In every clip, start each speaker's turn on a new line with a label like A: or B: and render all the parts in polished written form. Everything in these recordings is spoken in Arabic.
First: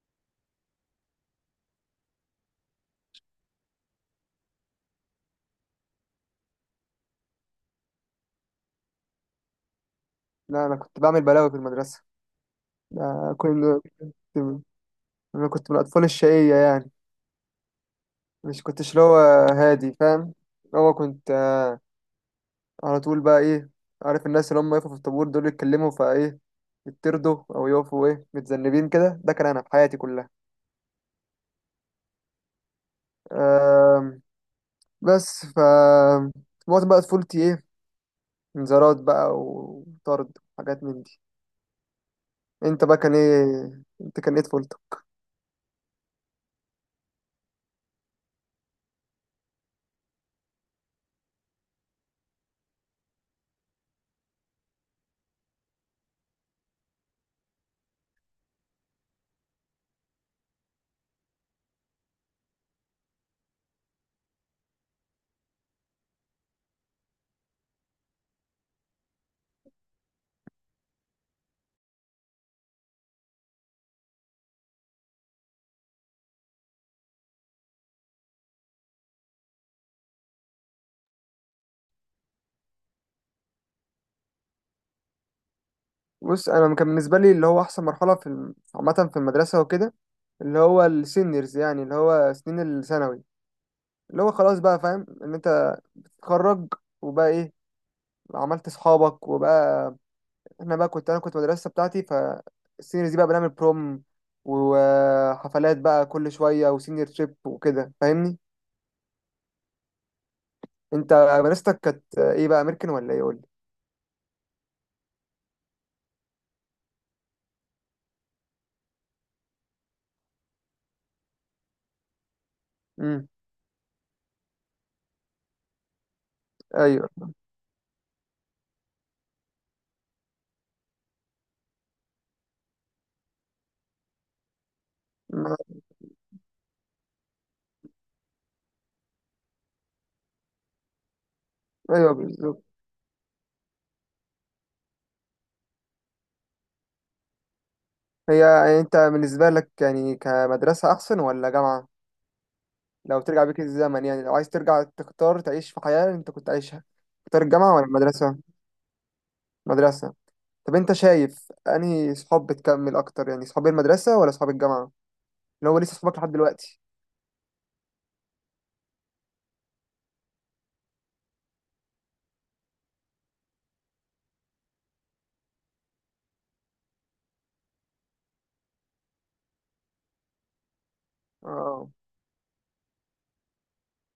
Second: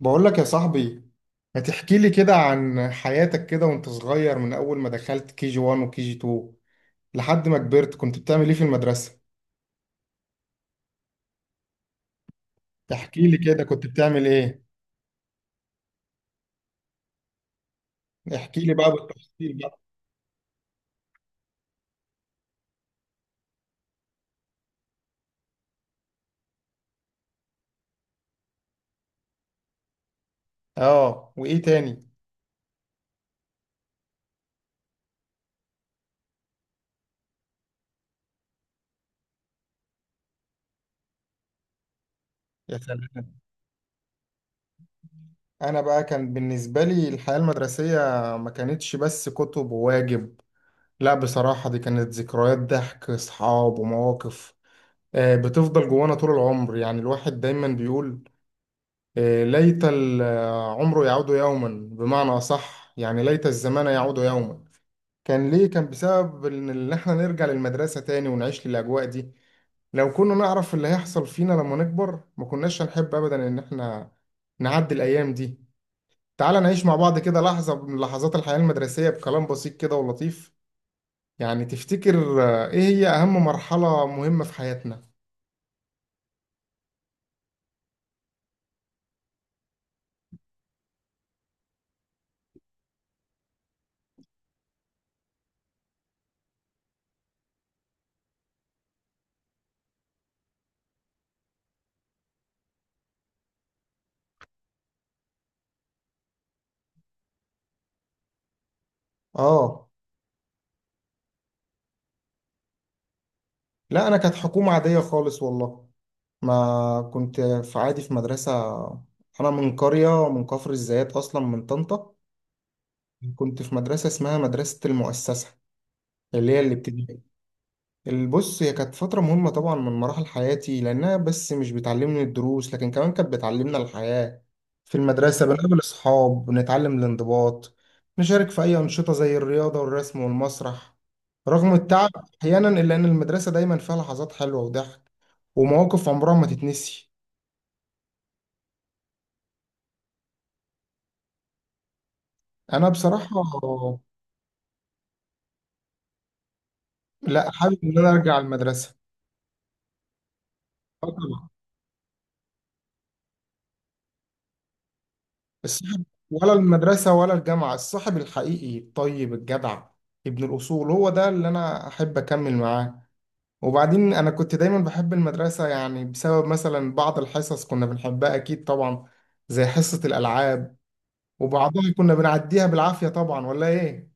A: بقول لك يا صاحبي، ما تحكي لي كده عن حياتك، كده وانت صغير، من اول ما دخلت كي جي 1 وكي جي 2 لحد ما كبرت. كنت بتعمل ايه في المدرسة؟
B: لا، انا كنت بعمل بلاوي في المدرسه.
A: احكي
B: ده
A: لي كده،
B: كل.
A: كنت بتعمل ايه؟
B: كنت انا كنت من الاطفال الشقيه يعني.
A: احكي
B: مش
A: لي بقى
B: كنتش اللي هو،
A: بالتفصيل بقى.
B: هادي فاهم. اللي هو كنت على طول بقى ايه، عارف الناس اللي هم يقفوا في الطابور دول يتكلموا فايه، يتردوا او يقفوا ايه متذنبين كده. ده كان انا في حياتي كلها.
A: اه، وايه تاني؟
B: آم، بس معظم بقى طفولتي ايه، انذارات بقى وطرد وحاجات من دي.
A: يا
B: انت بقى كان
A: سلام.
B: ايه؟ انت كان ايه طفولتك؟
A: انا بقى كان بالنسبة لي الحياة المدرسية ما كانتش بس كتب وواجب. لا، بصراحة دي كانت ذكريات، ضحك، اصحاب ومواقف بتفضل جوانا طول العمر. يعني الواحد دايما بيقول ليت العمر يعود يوما. بمعنى أصح يعني ليت الزمان يعود يوما. كان ليه؟ كان بسبب إن إحنا نرجع للمدرسة تاني ونعيش للأجواء دي. لو كنا نعرف اللي هيحصل فينا لما نكبر ما كناش هنحب أبدا إن إحنا نعدي الأيام دي. تعال نعيش مع بعض كده لحظة من لحظات الحياة المدرسية، بكلام بسيط كده ولطيف. يعني تفتكر، إيه هي أهم مرحلة مهمة في حياتنا؟
B: بص انا كان بالنسبه لي اللي هو احسن مرحله في عامه في المدرسه وكده، اللي هو السينيورز، يعني اللي هو سنين الثانوي. اللي هو خلاص بقى فاهم ان انت تتخرج وبقى ايه، عملت اصحابك وبقى. احنا بقى انا كنت مدرسه بتاعتي فالسينيورز دي بقى بنعمل بروم وحفلات بقى كل شويه وسينيور تريب وكده، فاهمني.
A: آه.
B: انت مدرستك كانت ايه بقى، امريكان ولا ايه؟ قول لي.
A: لا، أنا كانت حكومة عادية خالص والله. ما كنت في عادي في مدرسة. أنا من قرية من كفر الزيات أصلا، من طنطا.
B: امم.
A: كنت في مدرسة اسمها مدرسة المؤسسة، اللي هي
B: ايوه.
A: الابتدائي. البص هي كانت فترة مهمة طبعا من مراحل حياتي، لأنها بس مش بتعلمني الدروس لكن كمان كانت بتعلمنا الحياة. في المدرسة
B: ما-
A: بنقابل أصحاب، بنتعلم الانضباط، نشارك في أي أنشطة زي الرياضة والرسم والمسرح، رغم التعب
B: ايوه بالظبط.
A: أحيانا، إلا إن المدرسة دايما فيها لحظات حلوة وضحك ومواقف عمرها ما تتنسي.
B: هي يعني انت بالنسبه لك يعني كمدرسه احسن ولا جامعه؟
A: انا
B: لو
A: بصراحه،
B: ترجع بيك الزمن، يعني لو عايز ترجع تختار تعيش في حياة انت كنت عايشها، تختار
A: لا،
B: الجامعة
A: حابب
B: ولا
A: ان انا ارجع
B: المدرسة؟
A: المدرسه.
B: مدرسة. طب انت
A: اه طبعا.
B: شايف انهي صحاب بتكمل اكتر، يعني صحاب المدرسة ولا صحاب الجامعة؟ اللي هو لسه
A: الصاحب،
B: صحابك لحد
A: ولا
B: دلوقتي.
A: المدرسه ولا الجامعه، الصاحب الحقيقي الطيب الجدع ابن الاصول هو ده اللي انا احب اكمل معاه. وبعدين انا كنت دايما بحب المدرسه يعني، بسبب مثلا بعض الحصص كنا بنحبها اكيد طبعا، زي حصه الالعاب.
B: اه
A: وبعضها كنا بنعديها بالعافيه طبعا، ولا ايه؟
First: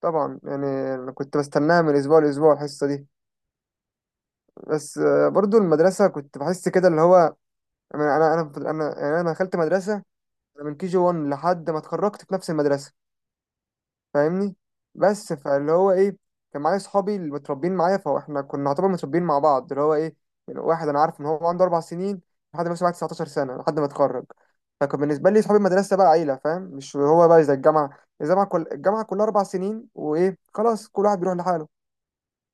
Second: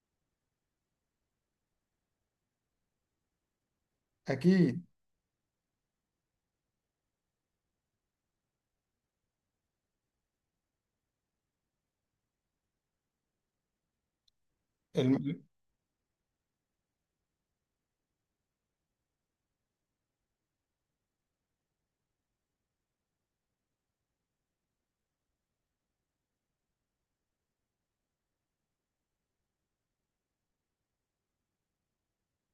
B: طبعا يعني. انا كنت بستناها من اسبوع لاسبوع، الحصة دي.
A: اكيد.
B: بس برضو المدرسة كنت بحس كده اللي هو، انا انا انا انا يعني انا دخلت مدرسة. أنا من كي جي 1 لحد ما اتخرجت في نفس المدرسة، فاهمني. بس
A: الم...
B: فاللي هو ايه، كان معايا صحابي اللي متربيين معايا، فاحنا كنا نعتبر متربيين مع بعض، اللي هو ايه، من واحد انا عارف ان هو عنده اربع سنين لحد ما يبقى 19 سنه، لحد ما اتخرج. فكان بالنسبه لي صحابي المدرسه بقى عيله، فاهم؟ مش هو بقى زي الجامعه. الجامعه، كل الجامعه كلها اربع سنين، وايه خلاص كل واحد بيروح لحاله،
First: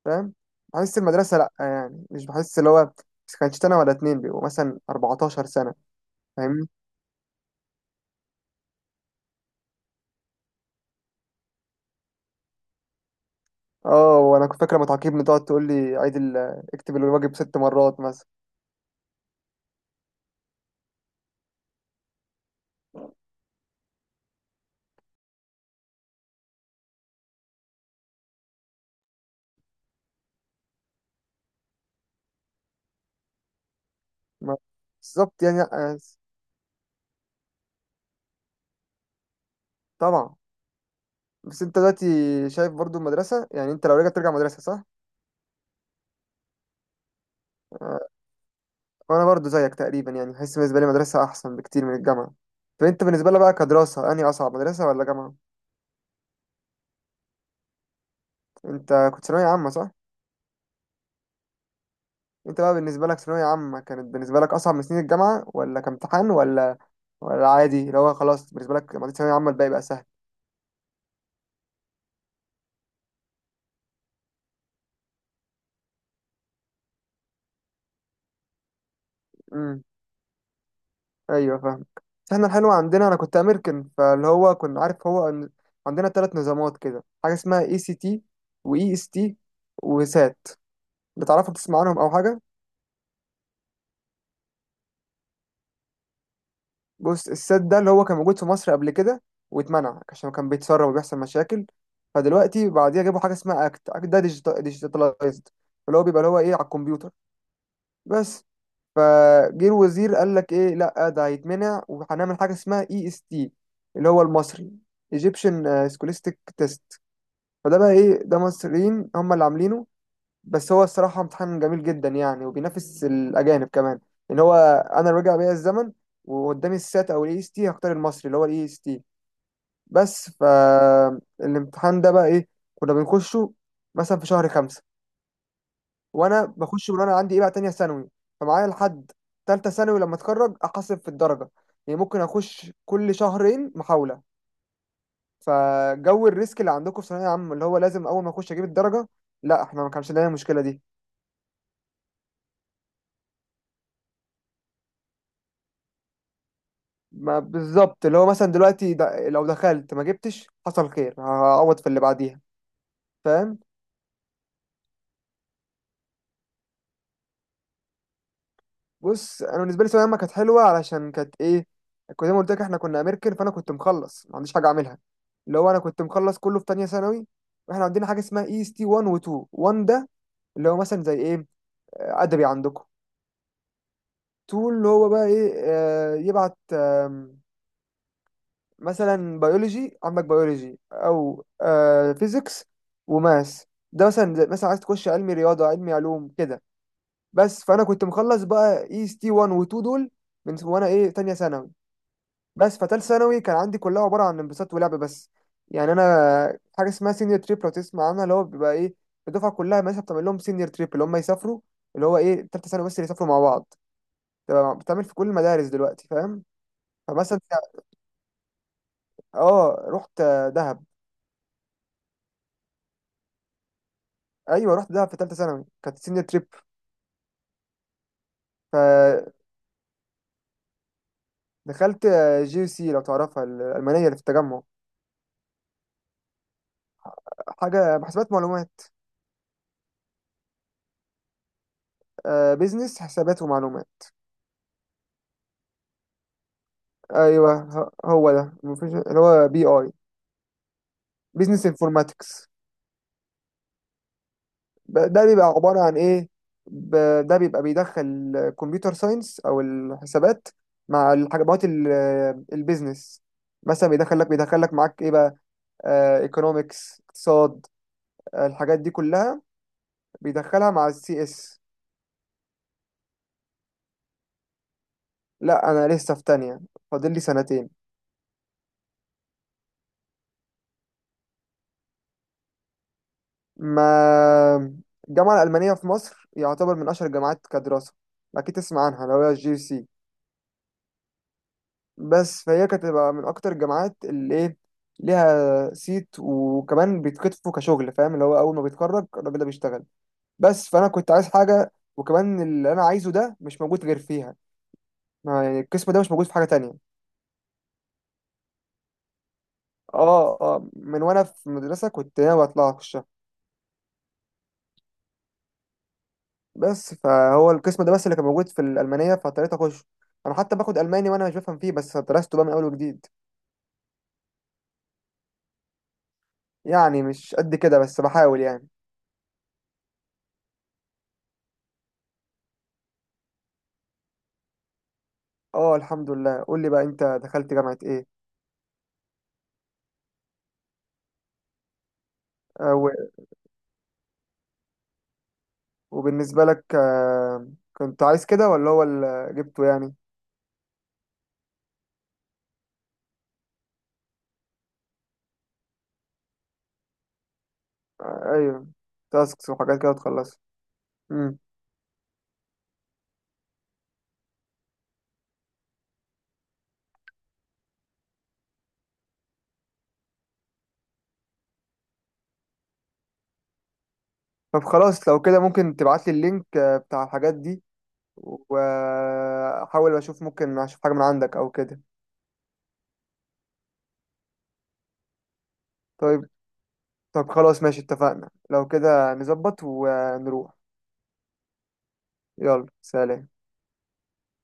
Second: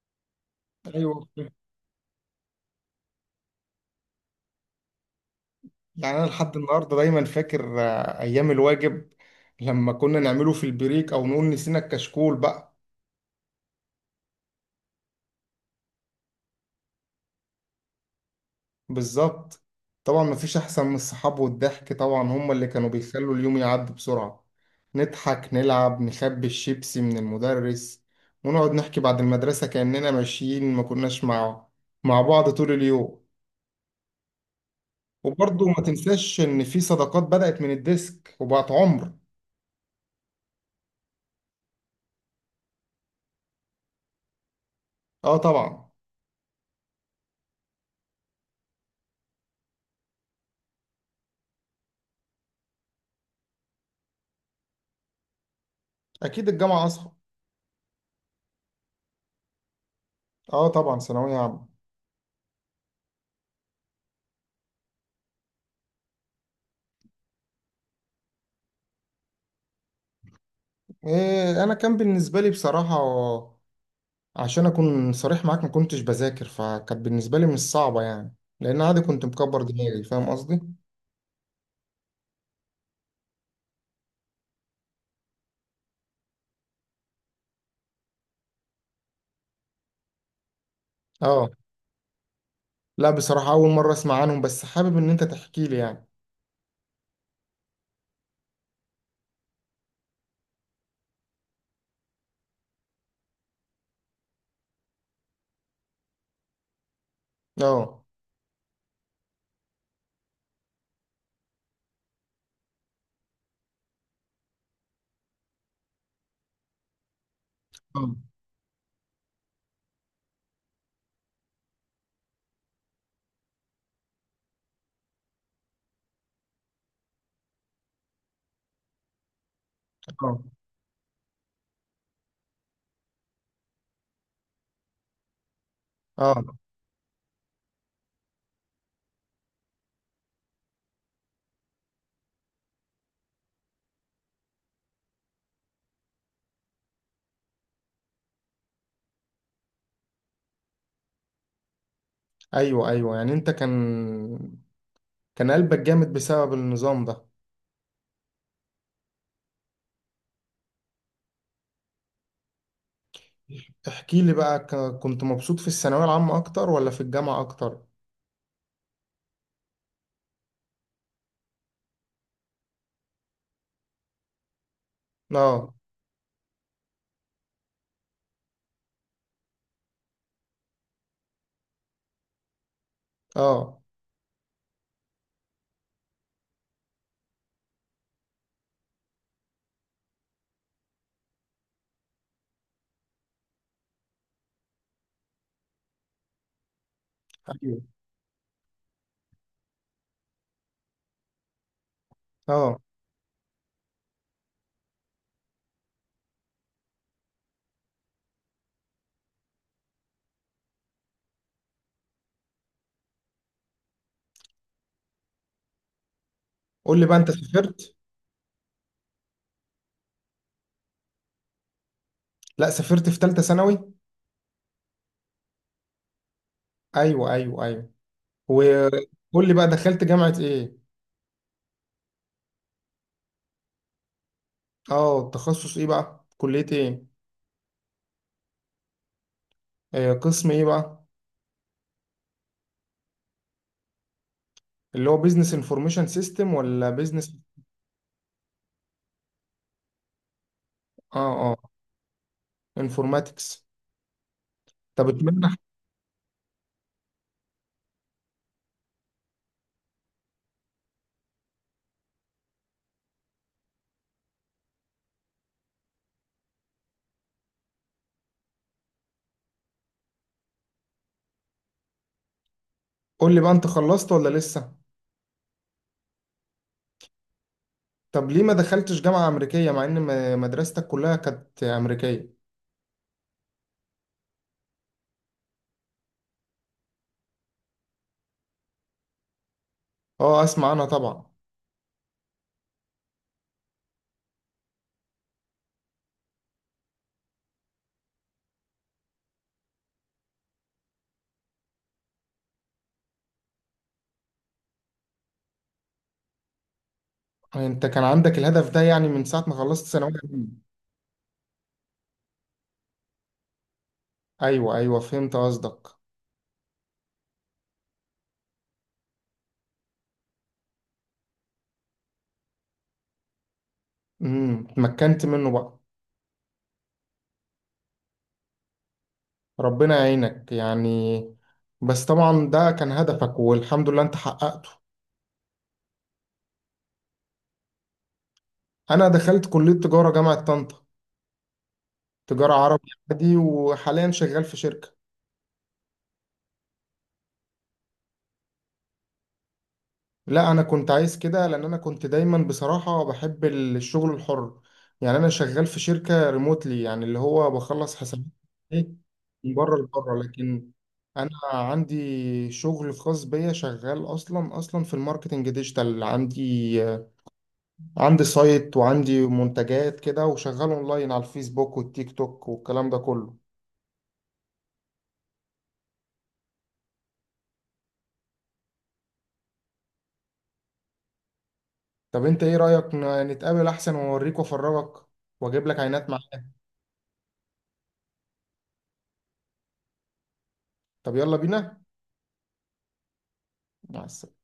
B: فاهم؟ بحس
A: ايوه
B: المدرسه لا، يعني مش بحس اللي هو. بس كانش سنه ولا اتنين، بيبقوا مثلا 14 سنه،
A: يعني، أنا لحد
B: فاهمني.
A: النهاردة دايما فاكر أيام الواجب، لما كنا نعمله في البريك أو نقول نسينا الكشكول بقى.
B: اه. وانا كنت فاكره لما تعاقبني تقعد تقول لي اكتب الواجب ست مرات مثلا.
A: بالظبط. طبعا مفيش أحسن من الصحاب والضحك طبعا، هما اللي كانوا بيخلوا اليوم يعدي بسرعة. نضحك، نلعب، نخبي الشيبسي من المدرس، ونقعد نحكي بعد المدرسة كأننا ماشيين ما كناش مع بعض طول اليوم.
B: ما- بالظبط يعني،
A: وبرضه ما
B: لأ.
A: تنساش إن في صداقات بدأت من الديسك وبقت عمر.
B: طبعا. بس انت دلوقتي شايف برضو المدرسة، يعني انت لو رجعت ترجع مدرسة صح؟
A: آه طبعا.
B: آه، وانا برضو زيك تقريبا يعني، حاسس بالنسبة لي مدرسة احسن بكتير من الجامعة. فانت بالنسبة لك بقى كدراسة انهي اصعب، مدرسة ولا جامعة؟
A: أكيد الجامعة أصعب.
B: انت كنت ثانوية عامة صح؟
A: آه طبعا، ثانوية عامة.
B: انت بقى بالنسبة لك ثانوية عامة كانت بالنسبة لك اصعب من سنين الجامعة ولا كامتحان، ولا ولا عادي اللي هو خلاص بالنسبة لك لما عديت ثانوية عامة الباقي بقى سهل؟
A: إيه، انا كان بالنسبه لي بصراحه، عشان اكون صريح معاك، ما كنتش بذاكر، فكانت بالنسبه لي مش صعبه يعني، لان عادي كنت مكبر دماغي، فاهم قصدي؟
B: ايوه فاهمك. بس احنا الحلو عندنا، انا كنت امريكان، فاللي هو كنا عارف هو إن عندنا ثلاث نظامات كده: حاجه اسمها اي سي تي، واي اس تي، وسات.
A: اه.
B: بتعرفوا؟ بتسمع عنهم او حاجه؟
A: لا بصراحه اول مره اسمع عنهم، بس حابب ان انت تحكي لي يعني.
B: بص السات ده اللي هو كان موجود في مصر قبل كده واتمنع عشان كان بيتسرب وبيحصل مشاكل. فدلوقتي بعديها جابوا حاجه اسمها اكت. اكت ده ديجيتالايزد، اللي هو بيبقى اللي هو ايه، على الكمبيوتر.
A: اه،
B: بس فجه الوزير قال لك ايه، لا ده هيتمنع وهنعمل حاجه اسمها اي اس تي، اللي هو المصري: Egyptian Scholastic Test. فده بقى
A: اه،
B: ايه، ده مصريين هم اللي عاملينه. بس هو الصراحة امتحان جميل جدا يعني، وبينافس الأجانب كمان. إن هو، أنا رجع بيا الزمن وقدامي السات أو الإي إس تي هختار المصري اللي هو الإي إس تي. بس
A: اه،
B: فالامتحان ده بقى إيه، كنا بنخشه مثلا في شهر خمسة،
A: آه.
B: وأنا بخش من وأنا عندي إيه بقى تانية ثانوي، فمعايا لحد تالتة ثانوي لما أتخرج أحاسب في الدرجة. يعني ممكن أخش كل شهرين محاولة. فجو الريسك اللي عندكم في ثانويه عامه، اللي هو لازم اول ما اخش اجيب الدرجه، لا احنا ما كانش لنا المشكله دي.
A: ايوه ايوه، يعني انت كان قلبك جامد بسبب النظام ده.
B: ما بالظبط. اللي هو مثلا دلوقتي لو دخلت ما جبتش، حصل خير، هعوض في اللي بعديها، فاهم.
A: احكي لي بقى، كنت مبسوط في الثانويه العامه اكتر ولا في الجامعه اكتر؟
B: بص انا بالنسبه لي ثانويه عامه كانت حلوه علشان كانت ايه، كنت زي ما قلت لك احنا كنا امريكان، فانا كنت مخلص ما عنديش حاجه اعملها. اللي هو
A: اه
B: انا كنت مخلص كله في تانية ثانوي. واحنا عندنا حاجه اسمها اي اس تي 1 و 2. 1 ده اللي هو مثلا زي ايه، ادبي عندكم.
A: اه
B: 2 اللي هو بقى ايه، يبعت مثلا بيولوجي عندك، بيولوجي او آه فيزيكس وماس، ده مثلا مثلا عايز تخش علمي رياضه، علمي علوم كده. بس
A: ايوه
B: فانا كنت مخلص بقى اي اس تي 1 و 2 دول من وانا ايه تانية ثانوي. بس
A: اه.
B: فتالت ثانوي كان عندي كلها عباره عن انبساط ولعب بس. يعني انا، حاجه اسمها سينيور تريب لو تسمع عنها، اللي هو بيبقى ايه، الدفعه كلها مثلا بتعمل لهم سينيور تريب، اللي هم يسافروا اللي هو ايه تالتة ثانوي بس، اللي يسافروا مع بعض. تبقى بتعمل في كل المدارس دلوقتي، فاهم.
A: قول لي بقى، انت
B: فمثلا يعني،
A: سافرت؟
B: اه رحت دهب.
A: لا سافرت في ثالثه ثانوي.
B: ايوه رحت دهب في ثالثه ثانوي، كانت سينيور تريب.
A: ايوه ايوه ايوه.
B: فدخلت
A: وقول لي بقى، دخلت جامعة ايه؟
B: جي سي، لو تعرفها الالمانيه اللي في التجمع.
A: اه، تخصص ايه بقى، كلية ايه؟
B: حاجه حسابات معلومات،
A: آه، قسم ايه بقى؟
B: بيزنس حسابات ومعلومات.
A: اللي هو بيزنس انفورميشن سيستم ولا بيزنس؟
B: ايوه. هو ده مفيش، اللي هو بي اي
A: اه اه،
B: بيزنس انفورماتكس.
A: انفورماتكس. طب
B: ده بيبقى
A: اتمنى.
B: عباره عن ايه، ده بيبقى بيدخل كمبيوتر ساينس او الحسابات مع الحاجات البيزنس. مثلا بيدخل لك معاك ايه بقى، ايكونومكس، اقتصاد، الحاجات دي كلها بيدخلها مع السي اس.
A: قول لي بقى، انت خلصت ولا لسه؟
B: لا انا لسه في تانية، فاضل لي سنتين.
A: طب ليه ما دخلتش جامعة امريكية مع ان مدرستك كلها كانت امريكية؟
B: ما الجامعة الألمانية في مصر يعتبر من أشهر الجامعات كدراسة، أكيد تسمع عنها لو هي الجي سي.
A: اه اسمع عنها طبعا.
B: بس فهي كانت تبقى من أكتر الجامعات اللي إيه، ليها صيت، وكمان بيتكتفوا كشغل، فاهم اللي هو أول ما بيتخرج الراجل ده بيشتغل. بس فأنا كنت عايز حاجة، وكمان اللي أنا عايزه ده مش موجود غير فيها. يعني القسم ده مش موجود في حاجة تانية.
A: انت كان عندك الهدف ده يعني من ساعة ما خلصت ثانوية
B: اه
A: عامة؟
B: اه، من وأنا في مدرسة كنت ناوي أطلع.
A: ايوه ايوه فهمت قصدك.
B: بس فهو القسم ده بس اللي كان موجود في الألمانية، فاضطريت أخش. أنا حتى باخد ألماني وأنا مش بفهم فيه، بس درسته بقى من أول وجديد.
A: اتمكنت منه بقى؟
B: يعني مش قد كده بس بحاول يعني.
A: ربنا يعينك يعني. بس طبعا ده كان هدفك، والحمد لله انت حققته.
B: اه الحمد لله. قول لي بقى أنت دخلت جامعة إيه؟
A: انا دخلت كلية تجارة جامعة طنطا، تجارة
B: آه،
A: عربي
B: و-
A: عادي، وحاليا شغال في شركة.
B: وبالنسبة لك كنت عايز كده ولا هو اللي جبته يعني؟
A: لا انا كنت عايز كده، لان انا كنت دايما بصراحة بحب الشغل الحر. يعني انا شغال في شركة ريموتلي، يعني اللي هو بخلص حسابات.
B: أيوه،
A: ايه.
B: تاسكس
A: من بره
B: وحاجات كده
A: لبره،
B: تخلصها.
A: لكن انا
B: مم.
A: عندي شغل خاص بيا، شغال اصلا اصلا في الماركتنج ديجيتال. عندي سايت وعندي منتجات كده، وشغال اونلاين على الفيسبوك والتيك توك والكلام ده كله.
B: طب خلاص لو كده ممكن تبعت لي اللينك بتاع الحاجات دي، وأحاول أشوف ممكن أشوف حاجة من عندك أو كده.
A: طب انت ايه رأيك، نتقابل احسن، واوريك وافرجك واجيب لك عينات
B: طيب.
A: معايا.
B: طب خلاص ماشي، اتفقنا، لو كده نظبط ونروح.
A: طب يلا بينا.
B: يلا، سلام.
A: مع السلامة.